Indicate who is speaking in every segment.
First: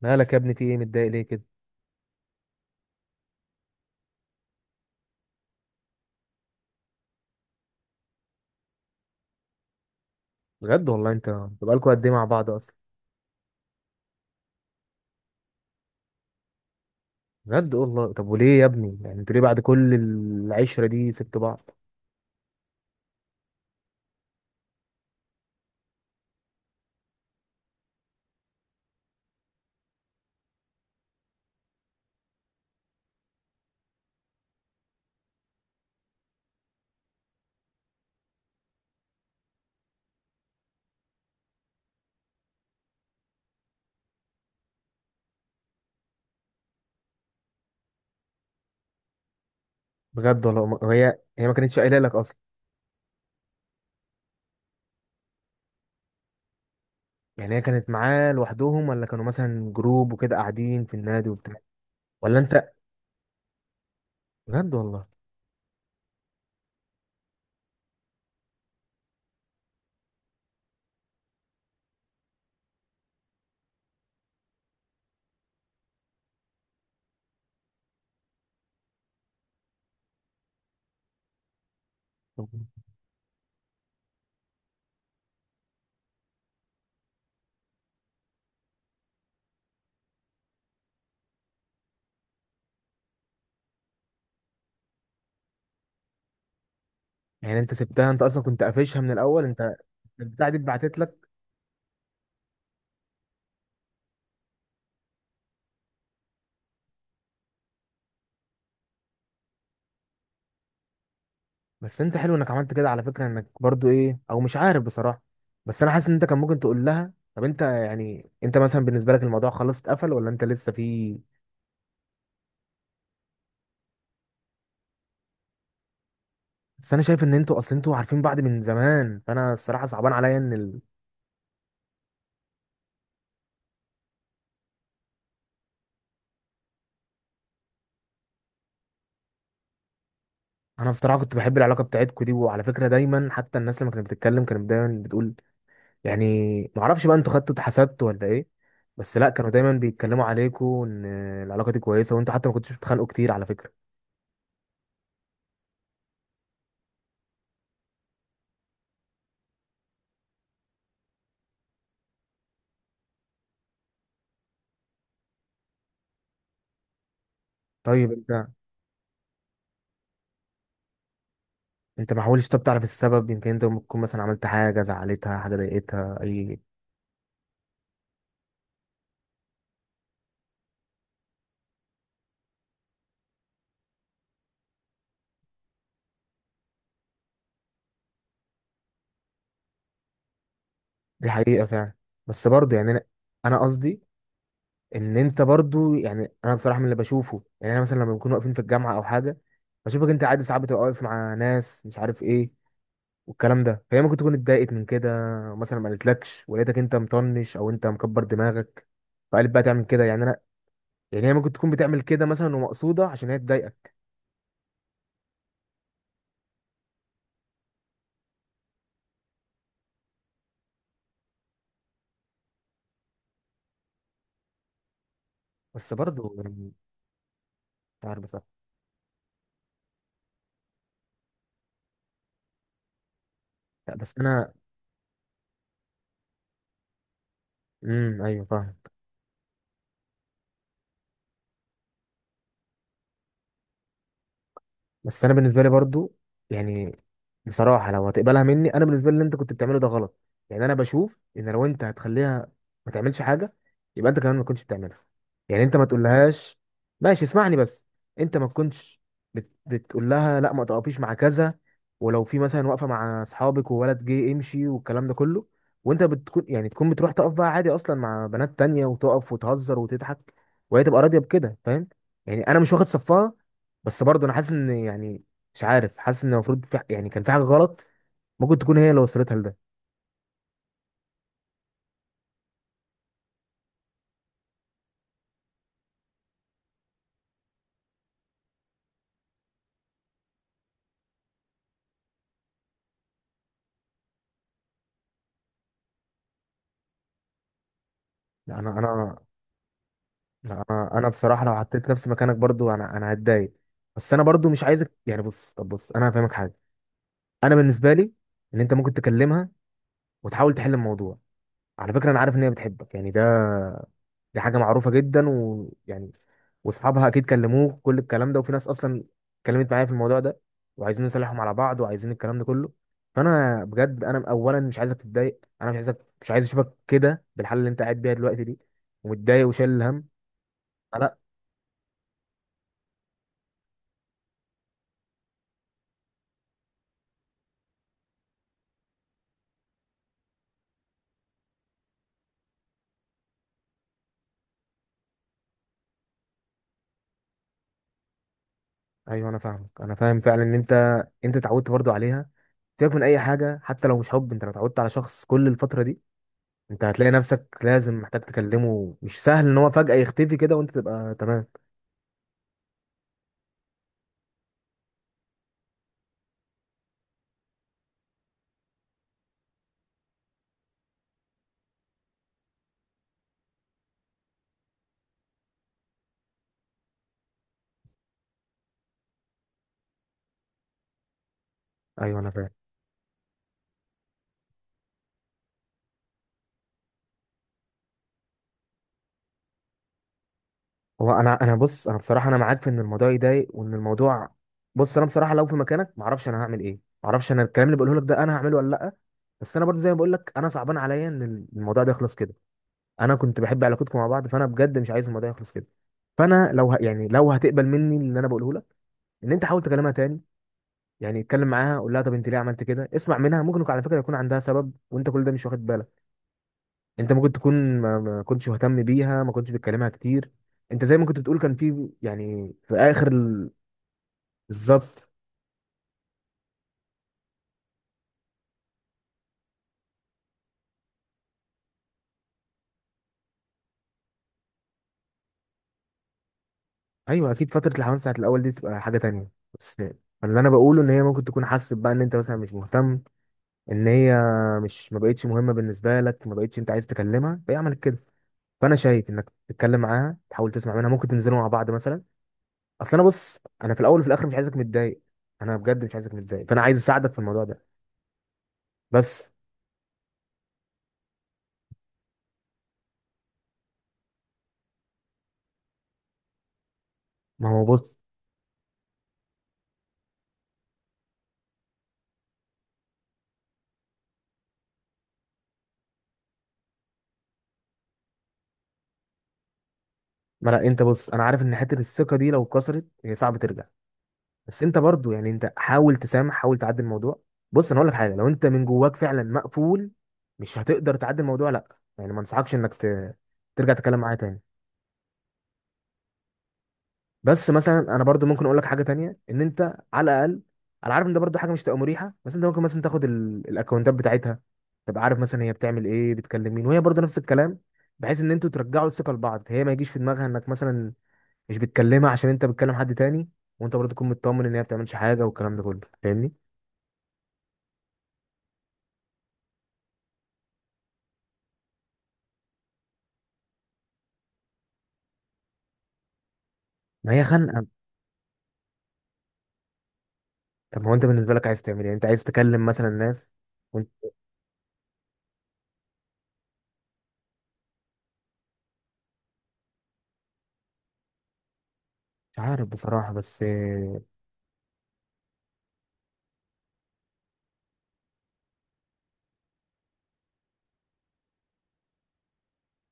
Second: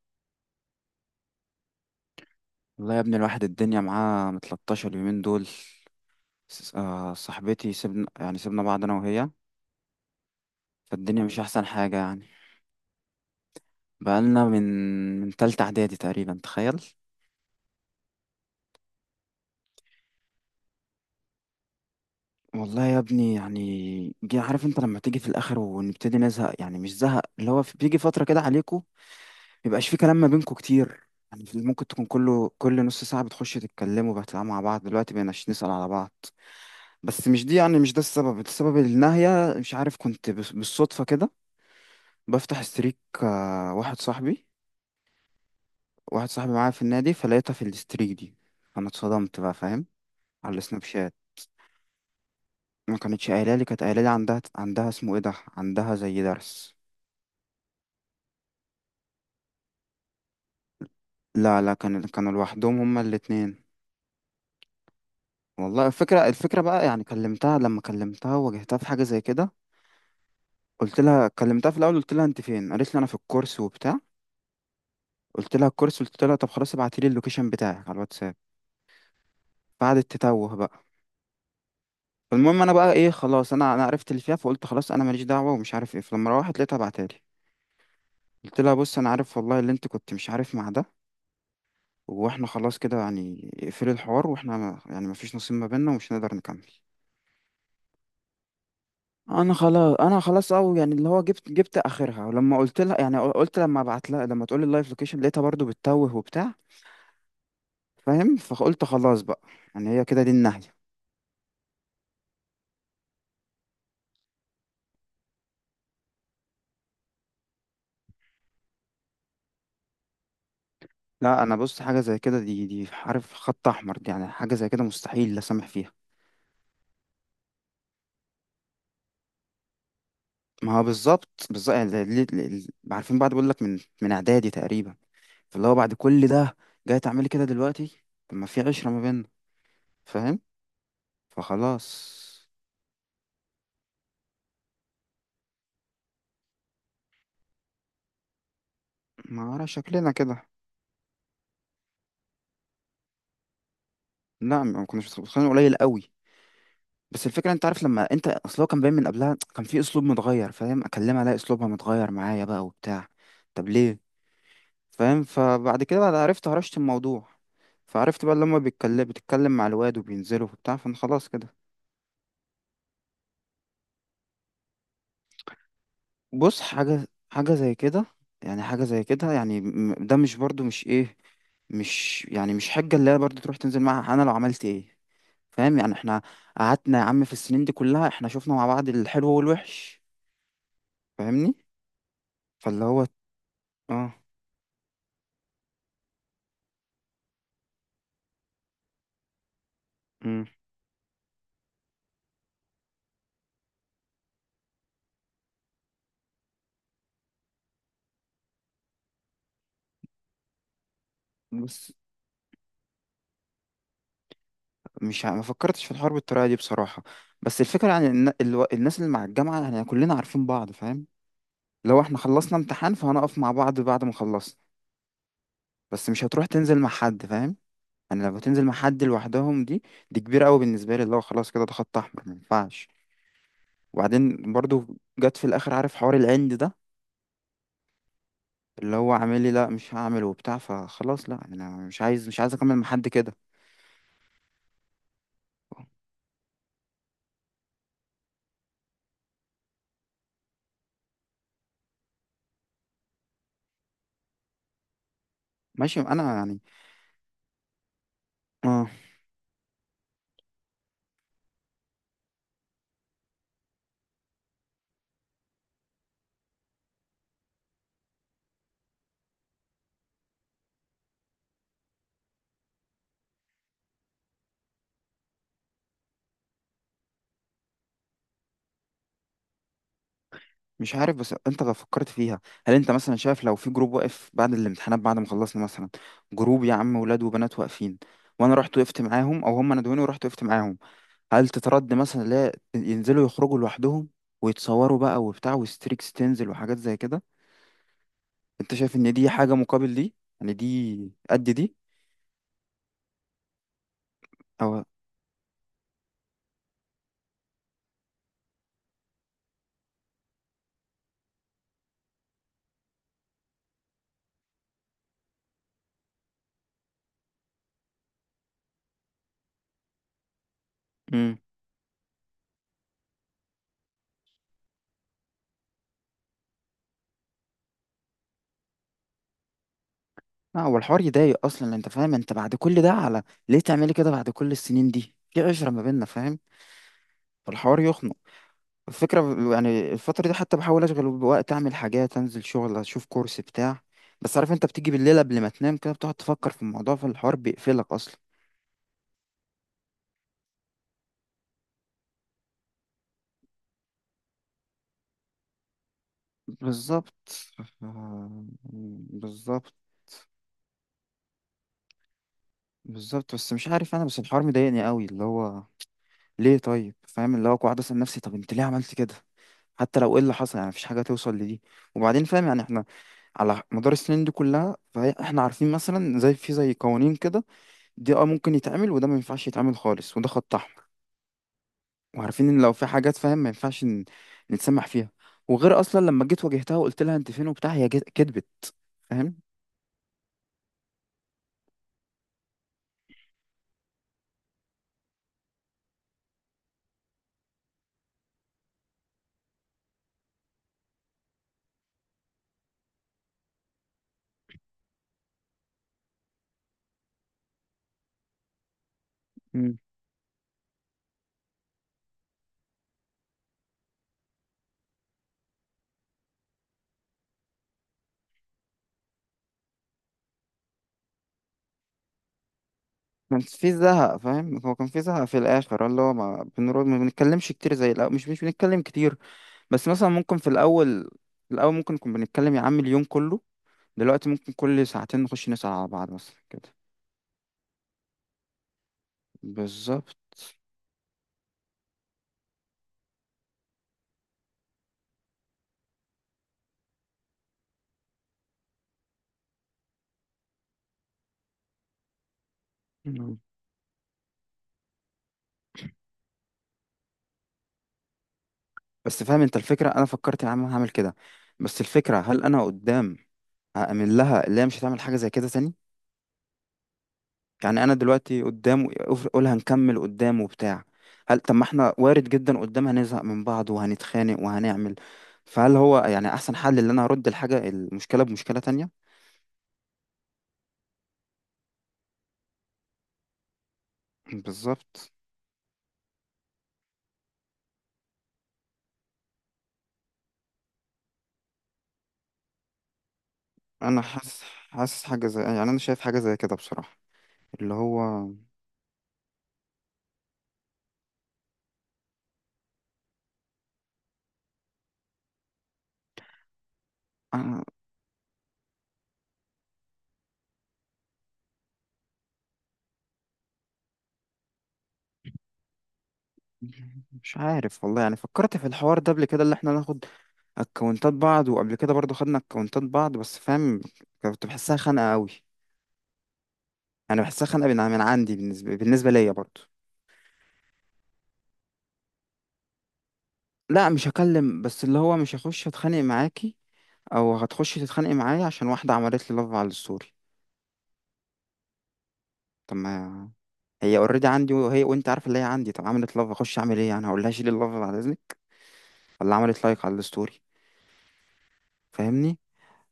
Speaker 1: مالك يا ابني؟ في ايه متضايق ليه كده؟
Speaker 2: والله يا ابني، الواحد الدنيا معاه متلطشة اليومين دول. صاحبتي، سيبنا بعض أنا وهي.
Speaker 1: بجد والله
Speaker 2: فالدنيا
Speaker 1: انت،
Speaker 2: مش أحسن
Speaker 1: انتوا بقالكوا
Speaker 2: حاجة
Speaker 1: قد ايه مع
Speaker 2: يعني.
Speaker 1: بعض اصلا؟
Speaker 2: بقالنا من تالتة إعدادي تقريبا، تخيل.
Speaker 1: بجد والله. طب وليه يا ابني؟ انتوا ليه بعد كل العشره دي سبتوا بعض؟
Speaker 2: والله يا ابني يعني، جي عارف انت لما تيجي في الآخر ونبتدي نزهق، يعني مش زهق اللي هو بيجي فترة كده عليكم. ميبقاش في كلام ما بينكم كتير، يعني ممكن تكون كله، كل نص ساعة بتخشوا تتكلموا بتلعبوا مع بعض، دلوقتي بقيناش نسأل على بعض. بس مش دي، يعني مش ده السبب، السبب النهاية مش عارف، كنت بالصدفة كده بفتح ستريك، واحد صاحبي، واحد صاحبي معايا في النادي، فلقيتها في الستريك دي. فانا اتصدمت بقى، فاهم؟
Speaker 1: بجد
Speaker 2: على
Speaker 1: والله.
Speaker 2: السناب شات.
Speaker 1: هي ما كانتش قايله لك اصلا؟
Speaker 2: ما كانتش قايله لي، كانت قايله لي عندها اسمه ايه ده، عندها زي درس.
Speaker 1: يعني هي كانت معاه لوحدهم، ولا كانوا مثلا جروب وكده قاعدين في النادي وبتاع؟
Speaker 2: لا لا، كانوا
Speaker 1: ولا انت؟
Speaker 2: لوحدهم هما الاتنين.
Speaker 1: بجد والله.
Speaker 2: والله الفكره، الفكره بقى يعني كلمتها، لما كلمتها واجهتها في حاجه زي كده. قلت لها كلمتها في الاول، قلت لها انت فين؟ قالت لي انا في الكورس وبتاع. قلت لها الكورس؟ قلت لها طب خلاص، ابعتي لي اللوكيشن بتاعك على الواتساب. قعدت تتوه بقى.
Speaker 1: طب
Speaker 2: فالمهم انا بقى ايه، خلاص انا عرفت اللي فيها، فقلت خلاص انا ماليش دعوه ومش عارف ايه. فلما روحت لقيتها بعتالي. قلت لها بص، انا عارف والله اللي انت كنت مش عارف مع ده، واحنا خلاص كده يعني، اقفلي الحوار، واحنا ما- يعني مفيش نصيب ما بيننا ومش هنقدر نكمل.
Speaker 1: انت سبتها؟ انت اصلا كنت قافشها من الاول
Speaker 2: انا
Speaker 1: انت؟
Speaker 2: خلاص انا
Speaker 1: البتاع
Speaker 2: خلاص
Speaker 1: دي
Speaker 2: او يعني
Speaker 1: اتبعتت
Speaker 2: اللي
Speaker 1: لك؟
Speaker 2: هو، جبت اخرها. ولما قلت لها يعني، قلت لما ابعت لها، لما تقول لي اللايف لوكيشن، لقيتها برضو بتتوه وبتاع، فاهم؟ فقلت خلاص بقى، يعني هي كده دي النهايه.
Speaker 1: بس انت حلو انك عملت كده على فكره، انك برضو ايه او مش عارف بصراحه. بس انا حاسس ان انت كان ممكن تقول لها طب انت انت مثلا بالنسبه لك الموضوع خلاص اتقفل ولا انت لسه في؟
Speaker 2: لا انا بص، حاجه زي كده، دي عارف خط احمر، دي يعني حاجه زي كده مستحيل لا سامح فيها.
Speaker 1: بس انا شايف ان انتوا اصلا انتوا عارفين بعض من زمان، فانا الصراحه صعبان عليا ان
Speaker 2: ما
Speaker 1: ال...
Speaker 2: هو بالظبط بالظبط، يعني عارفين بعض بقول لك من اعدادي تقريبا، فاللي هو بعد كل ده جاي تعملي كده دلوقتي؟ طب ما في عشرة ما بيننا، فاهم؟
Speaker 1: انا بصراحه كنت بحب العلاقه
Speaker 2: فخلاص.
Speaker 1: بتاعتكوا دي، وعلى فكره دايما حتى الناس لما كانت بتتكلم كانت دايما بتقول. يعني ما اعرفش بقى، انتوا خدتوا اتحسدتوا ولا ايه؟ بس لا،
Speaker 2: ما
Speaker 1: كانوا
Speaker 2: اعرف
Speaker 1: دايما
Speaker 2: شكلنا
Speaker 1: بيتكلموا
Speaker 2: كده.
Speaker 1: عليكوا ان العلاقه دي كويسه، وانتوا حتى ما كنتوش بتتخانقوا كتير على فكره.
Speaker 2: لا ما كناش متخيلين، قليل قوي. بس الفكره، انت عارف لما انت اصل هو كان باين من قبلها، كان في اسلوب متغير، فاهم؟ اكلمها الاقي اسلوبها متغير معايا بقى وبتاع. طب ليه؟ فاهم؟ فبعد كده، بعد عرفت، هرشت الموضوع.
Speaker 1: طيب
Speaker 2: فعرفت بقى،
Speaker 1: انت،
Speaker 2: لما بيتكلم بتتكلم مع الواد وبينزلوا وبتاع، فانا خلاص كده.
Speaker 1: انت ما حاولتش طب تعرف السبب؟ يمكن انت ممكن تكون مثلا عملت حاجه زعلتها، حاجه ضايقتها، اي.
Speaker 2: بص، حاجة زي كده يعني، حاجة زي كده يعني، ده مش برضو مش ايه، مش يعني مش حجة اللي هي برضو تروح تنزل معاها، انا لو عملت ايه؟ فاهم؟ يعني احنا قعدنا يا عم في السنين دي كلها، احنا شفنا مع بعض الحلو والوحش،
Speaker 1: دي
Speaker 2: فاهمني؟
Speaker 1: حقيقه فعلا، بس برضه
Speaker 2: فاللي
Speaker 1: يعني انا
Speaker 2: هو
Speaker 1: انا قصدي
Speaker 2: اه.
Speaker 1: ان انت برضه، انا بصراحه من اللي بشوفه، يعني انا مثلا لما بنكون واقفين في الجامعه او حاجه، بشوفك انت عادي
Speaker 2: امم
Speaker 1: ساعات بتبقى واقف مع ناس مش عارف ايه والكلام ده، فهي ممكن تكون اتضايقت من كده. مثلا ما قالتلكش ولقيتك انت مطنش او انت مكبر دماغك، فقالت بقى تعمل كده. يعني انا يعني هي ممكن تكون
Speaker 2: بس
Speaker 1: بتعمل كده مثلا ومقصوده عشان هي تضايقك.
Speaker 2: مش ع- ما فكرتش في الحوار بالطريقة دي بصراحة. بس الفكرة يعني الناس اللي مع الجامعة، يعني كلنا عارفين بعض، فاهم؟ لو احنا خلصنا امتحان فهنقف مع بعض بعد ما خلصنا.
Speaker 1: بس
Speaker 2: بس مش
Speaker 1: برضه
Speaker 2: هتروح تنزل مع حد، فاهم؟
Speaker 1: مش عارف
Speaker 2: انا لما
Speaker 1: بصراحه.
Speaker 2: تنزل مع حد لوحدهم دي، كبيره قوي بالنسبه لي، اللي هو خلاص كده، ده خط احمر، ما ينفعش.
Speaker 1: لا، بس انا.
Speaker 2: وبعدين برضو، جت في الاخر عارف حوار العند ده،
Speaker 1: امم، ايوه فاهم.
Speaker 2: اللي هو عامل لي لا مش هعمل وبتاع، فخلاص، لا انا مش عايز، مش عايز اكمل مع حد كده.
Speaker 1: بس انا بالنسبه لي برضو، يعني بصراحه لو هتقبلها مني، انا بالنسبه لي اللي انت كنت بتعمله ده غلط. يعني انا بشوف ان لو انت هتخليها ما تعملش حاجه، يبقى انت كمان ما كنتش بتعملها. يعني انت ما
Speaker 2: ماشي انا
Speaker 1: تقولهاش.
Speaker 2: يعني.
Speaker 1: ماشي اسمعني بس. انت ما
Speaker 2: اه.
Speaker 1: تكونش بتقول لها لا ما تقفيش مع كذا، ولو في مثلا واقفه مع اصحابك وولد جه امشي والكلام ده كله، وانت بتكون تكون بتروح تقف بقى عادي اصلا مع بنات تانية وتقف وتهزر وتضحك، وهي تبقى راضيه بكده. فاهم؟ يعني انا مش واخد صفها، بس برضه انا حاسس ان، مش عارف، حاسس ان المفروض في، يعني كان في حاجه غلط ممكن تكون هي اللي وصلتها لده.
Speaker 2: مش عارف، بس انت لو فكرت فيها، هل انت مثلا شايف لو في جروب واقف بعد الامتحانات، بعد ما خلصنا مثلا، جروب يا عم، ولاد وبنات واقفين، وانا رحت وقفت معاهم او هم ندوني ورحت وقفت معاهم، هل تترد مثلا لا ينزلوا يخرجوا لوحدهم ويتصوروا بقى وبتاع، وستريكس تنزل وحاجات زي كده؟
Speaker 1: لا انا
Speaker 2: انت شايف ان
Speaker 1: انا
Speaker 2: دي حاجة مقابل دي؟ يعني
Speaker 1: لا، انا
Speaker 2: دي قد
Speaker 1: بصراحه لو
Speaker 2: دي؟
Speaker 1: حطيت نفسي مكانك برضه انا هتضايق. بس انا برضه مش
Speaker 2: او.
Speaker 1: عايزك، يعني بص، طب بص انا هفهمك حاجه. انا بالنسبه لي، ان انت ممكن تكلمها وتحاول تحل الموضوع. على فكره انا عارف ان هي بتحبك، يعني ده، دي حاجة معروفة جدا، ويعني واصحابها اكيد كلموه كل الكلام ده، وفي ناس اصلا اتكلمت معايا في الموضوع ده، وعايزين
Speaker 2: امم
Speaker 1: نصالحهم على بعض، وعايزين الكلام ده كله. فانا بجد انا اولا مش عايزك تتضايق، انا مش عايزك، مش عايز اشوفك كده بالحالة اللي انت قاعد بيها دلوقتي دي، ومتضايق وشايل الهم.
Speaker 2: لا، هو الحوار
Speaker 1: لا.
Speaker 2: يضايق اصلا، انت فاهم انت بعد كل ده، على ليه تعملي كده بعد كل السنين دي، في عشرة ما بيننا، فاهم؟ فالحوار يخنق. الفكرة ب- يعني الفترة دي حتى بحاول اشغل بوقت، اعمل حاجات، انزل شغل، اشوف كورس بتاع. بس عارف انت بتيجي بالليل قبل ما تنام كده بتقعد تفكر في الموضوع، فالحوار بيقفلك اصلا.
Speaker 1: ايوه انا فاهمك، انا فاهم فعلا ان انت، انت اتعودت برضو عليها. سيبك من اي حاجة، حتى لو مش حب، انت لو اتعودت على شخص كل الفترة دي، انت هتلاقي
Speaker 2: بالظبط.
Speaker 1: نفسك لازم محتاج
Speaker 2: آه،
Speaker 1: تكلمه. مش سهل ان هو
Speaker 2: بالظبط
Speaker 1: فجأة يختفي كده وانت تبقى تمام.
Speaker 2: بالظبط. بس مش عارف انا، بس الحوار مضايقني قوي اللي هو، ليه؟ طيب فاهم، اللي هو قاعد اسال نفسي، طب انت ليه عملت كده؟ حتى لو ايه اللي حصل، يعني مفيش حاجه توصل لدي. وبعدين فاهم يعني احنا على مدار السنين دي كلها، فاحنا عارفين مثلا، زي في زي قوانين كده، دي اه ممكن يتعمل، وده ما ينفعش يتعمل خالص، وده خط احمر.
Speaker 1: ايوه انا
Speaker 2: وعارفين
Speaker 1: فاهم.
Speaker 2: ان لو في حاجات فاهم ما ينفعش نتسمح فيها. وغير اصلا لما جيت واجهتها وقلت لها انت فين وبتاع، كدبت، فاهم؟
Speaker 1: هو انا انا بص انا بصراحه انا معاك في ان الموضوع يضايق وان الموضوع، بص انا بصراحه لو في مكانك ما اعرفش انا هعمل ايه، ما اعرفش انا الكلام اللي بقوله لك ده انا هعمله ولا لا. بس انا برضه زي ما بقول لك، انا صعبان عليا ان الموضوع ده يخلص كده. انا كنت بحب علاقتكم مع بعض، فانا بجد مش عايز الموضوع يخلص كده. فانا لو يعني لو هتقبل مني اللي انا بقوله لك، ان انت حاول تكلمها تاني. يعني اتكلم معاها، قول لها طب انت ليه عملت كده، اسمع منها. ممكن على فكره يكون عندها سبب وانت كل ده مش واخد بالك. انت ممكن تكون ما كنتش مهتم بيها، ما كنتش بتكلمها كتير. انت زي ما كنت بتقول كان في، يعني في اخر
Speaker 2: كان في زهق فاهم، هو كان في
Speaker 1: بالظبط.
Speaker 2: زهق في الاخر، اللي هو ما بنرد، ما بنتكلمش كتير زي الاول، مش بنتكلم كتير. بس مثلا ممكن في الاول، ممكن نكون بنتكلم يا عم اليوم كله، دلوقتي ممكن كل ساعتين نخش نسأل على بعض مثلا كده.
Speaker 1: ايوه اكيد، فتره الحمام ساعه الاول دي تبقى حاجه تانية. بس
Speaker 2: بالظبط.
Speaker 1: اللي انا بقوله ان هي ممكن تكون حاسس بقى ان انت مثلا مش مهتم، ان هي مش، ما بقتش مهمه بالنسبه لك، ما بقتش انت عايز تكلمها، فهي عملت كده. فانا شايف انك تتكلم معاها، تحاول تسمع منها، ممكن تنزلوا مع بعض مثلا. اصل انا بص،
Speaker 2: مم.
Speaker 1: انا في الاول وفي الاخر مش عايزك متضايق. انا بجد مش عايزك متضايق، فانا عايز اساعدك في الموضوع ده.
Speaker 2: بس
Speaker 1: بس.
Speaker 2: فاهم انت الفكرة، انا فكرت يا عم هعمل كده، بس الفكرة هل انا قدام هأمن لها اللي هي مش هتعمل حاجة زي كده تاني؟
Speaker 1: ما هو
Speaker 2: يعني انا
Speaker 1: بص،
Speaker 2: دلوقتي قدام اقول هنكمل قدام وبتاع، هل طب ما احنا وارد جدا قدام هنزهق من بعض وهنتخانق وهنعمل، فهل هو يعني احسن حل ان انا هرد الحاجه المشكله بمشكله تانية؟
Speaker 1: ما لا انت بص، انا عارف ان حته الثقه دي لو اتكسرت هي صعب ترجع. بس انت برضو
Speaker 2: بالظبط.
Speaker 1: انت حاول تسامح، حاول تعدي الموضوع. بص انا اقول لك حاجه، لو انت من جواك فعلا مقفول مش هتقدر تعدي الموضوع، لا يعني ما انصحكش انك ترجع تتكلم
Speaker 2: انا
Speaker 1: معايا تاني.
Speaker 2: حاسس، حاجه زي يعني انا شايف حاجه زي كده بصراحه،
Speaker 1: بس
Speaker 2: اللي
Speaker 1: مثلا
Speaker 2: هو
Speaker 1: انا برضو ممكن اقول لك حاجه تانية، ان انت على الاقل، انا عارف ان ده برضو حاجه مش تبقى مريحه، بس انت ممكن مثلا تاخد ال... الاكونتات بتاعتها، تبقى عارف مثلا هي بتعمل ايه، بتكلم مين، وهي برضو نفس الكلام،
Speaker 2: أنا.
Speaker 1: بحيث ان انتوا ترجعوا الثقه لبعض. هي ما يجيش في دماغها انك مثلا مش بتكلمها عشان انت بتكلم حد تاني، وانت برضه تكون مطمن ان هي ما بتعملش حاجه والكلام ده كله. فاهمني؟
Speaker 2: مش عارف والله، يعني فكرت في الحوار ده قبل كده، اللي احنا ناخد اكونتات بعض، وقبل كده برضو خدنا اكونتات بعض بس فاهم، كنت بحسها خانقه قوي.
Speaker 1: ما
Speaker 2: يعني
Speaker 1: هي
Speaker 2: بحسها
Speaker 1: خانقه.
Speaker 2: خانقه من عندي، بالنسبه ليا برضو.
Speaker 1: طب ما هو انت بالنسبه لك عايز تعمل ايه؟ انت عايز تكلم مثلا الناس؟ وانت
Speaker 2: لا مش هكلم، بس اللي هو مش هخش اتخانق معاكي او هتخشي تتخانقي معايا عشان واحده عملت لي لاف على الستوري.
Speaker 1: مش عارف
Speaker 2: طب
Speaker 1: بصراحه،
Speaker 2: ما
Speaker 1: بس
Speaker 2: هي
Speaker 1: آه،
Speaker 2: اوريدي عندي، وهي وانت عارفه اللي هي عندي، طب عملت لاف اخش اعمل ايه، يعني هقول لها شيلي اللاف بعد اذنك، ولا عملت لايك على الستوري؟ فاهمني؟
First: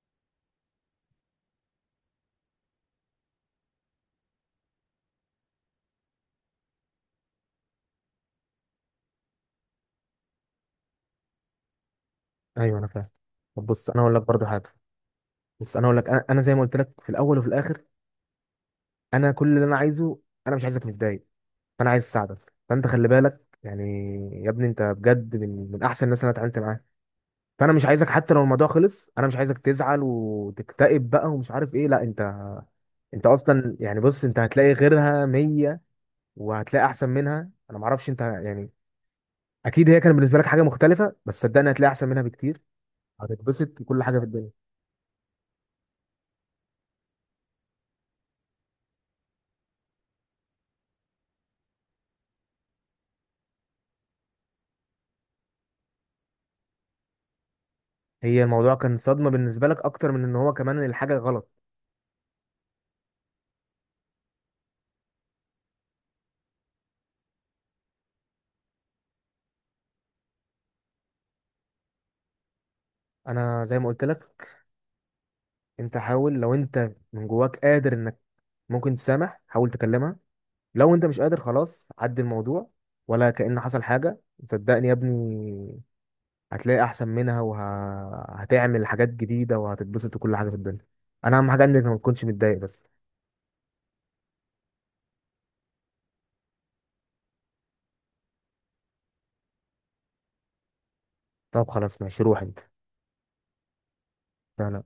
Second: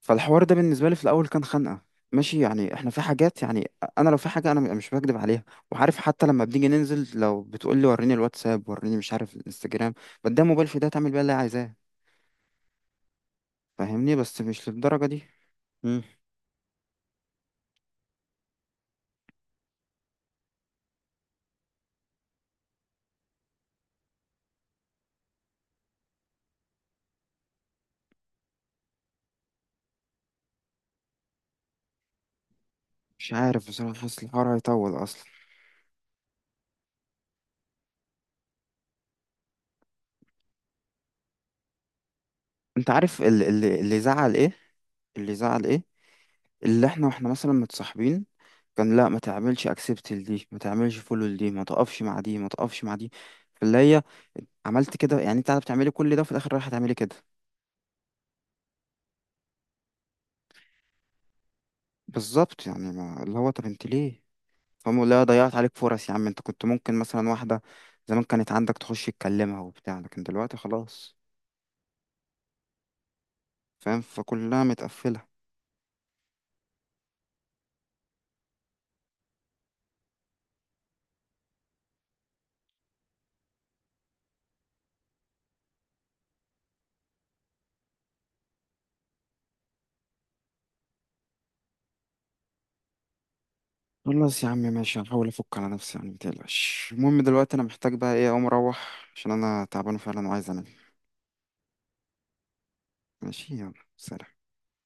Speaker 2: فالحوار ده بالنسبه لي في الاول كان خنقه. ماشي يعني احنا في حاجات يعني، انا لو في حاجه انا مش بكدب عليها، وعارف حتى لما بنيجي ننزل لو بتقول لي وريني الواتساب، وريني مش عارف الانستجرام، بديها موبايل في ده تعمل بيها اللي هي عايزاه،
Speaker 1: ايوه انا فاهم. طب بص انا اقول
Speaker 2: فاهمني؟
Speaker 1: لك
Speaker 2: بس
Speaker 1: برضه
Speaker 2: مش
Speaker 1: حاجه،
Speaker 2: للدرجه دي.
Speaker 1: بص انا اقول لك، انا زي ما قلت لك في الاول وفي الاخر، انا كل اللي انا عايزه، انا مش عايزك متضايق، فانا عايز اساعدك. فانت خلي بالك يعني، يا ابني انت بجد من احسن الناس اللي انا اتعاملت معاها. فانا مش عايزك، حتى لو الموضوع خلص، انا مش عايزك تزعل وتكتئب بقى ومش عارف ايه. لا انت، انت
Speaker 2: مش عارف
Speaker 1: اصلا
Speaker 2: بصراحة، حاسس
Speaker 1: بص انت
Speaker 2: الحوار
Speaker 1: هتلاقي
Speaker 2: هيطول أصلا.
Speaker 1: غيرها 100، وهتلاقي احسن منها. انا ما اعرفش انت يعني، اكيد هي كان بالنسبه لك حاجه مختلفه، بس صدقني هتلاقي احسن منها بكتير،
Speaker 2: أنت عارف ال-
Speaker 1: هتتبسط
Speaker 2: اللي اللي
Speaker 1: بكل حاجه في
Speaker 2: زعل
Speaker 1: الدنيا.
Speaker 2: إيه، اللي زعل إيه، اللي إحنا وإحنا مثلا متصاحبين، كان لا ما تعملش أكسبت لدي، ما تعملش فولو لدي، ما تقفش مع دي، ما تقفش مع دي، فاللي هي عملت كده، يعني أنت قاعدة بتعملي كل ده وفي الآخر رايحة تعملي كده؟
Speaker 1: هي الموضوع كان صدمه بالنسبه لك اكتر من ان هو كمان الحاجه غلط.
Speaker 2: بالظبط، يعني ما اللي هو، طب أنت ليه؟ فاهم؟ لا، ضيعت عليك فرص يا عم، أنت كنت ممكن مثلا واحدة زمان كانت عندك تخش تكلمها وبتاع، لكن دلوقتي خلاص،
Speaker 1: انا زي ما
Speaker 2: فاهم؟
Speaker 1: قلت لك،
Speaker 2: فكلها متقفلة.
Speaker 1: انت حاول، لو انت من جواك قادر انك ممكن تسامح حاول تكلمها، لو انت مش قادر خلاص عدي الموضوع ولا كأن حصل حاجه. صدقني يا ابني، هتلاقي احسن منها وهتعمل حاجات جديده وهتتبسط وكل حاجه في الدنيا. انا اهم حاجه انك ما تكونش متضايق بس.
Speaker 2: خلاص يا عم ماشي، هحاول افك على نفسي يعني، متقلقش. المهم دلوقتي انا محتاج بقى ايه، اقوم اروح، عشان انا تعبان فعلا وعايز انام.
Speaker 1: طب خلاص ماشي، روح انت.
Speaker 2: ماشي، يلا سلام.
Speaker 1: سلام.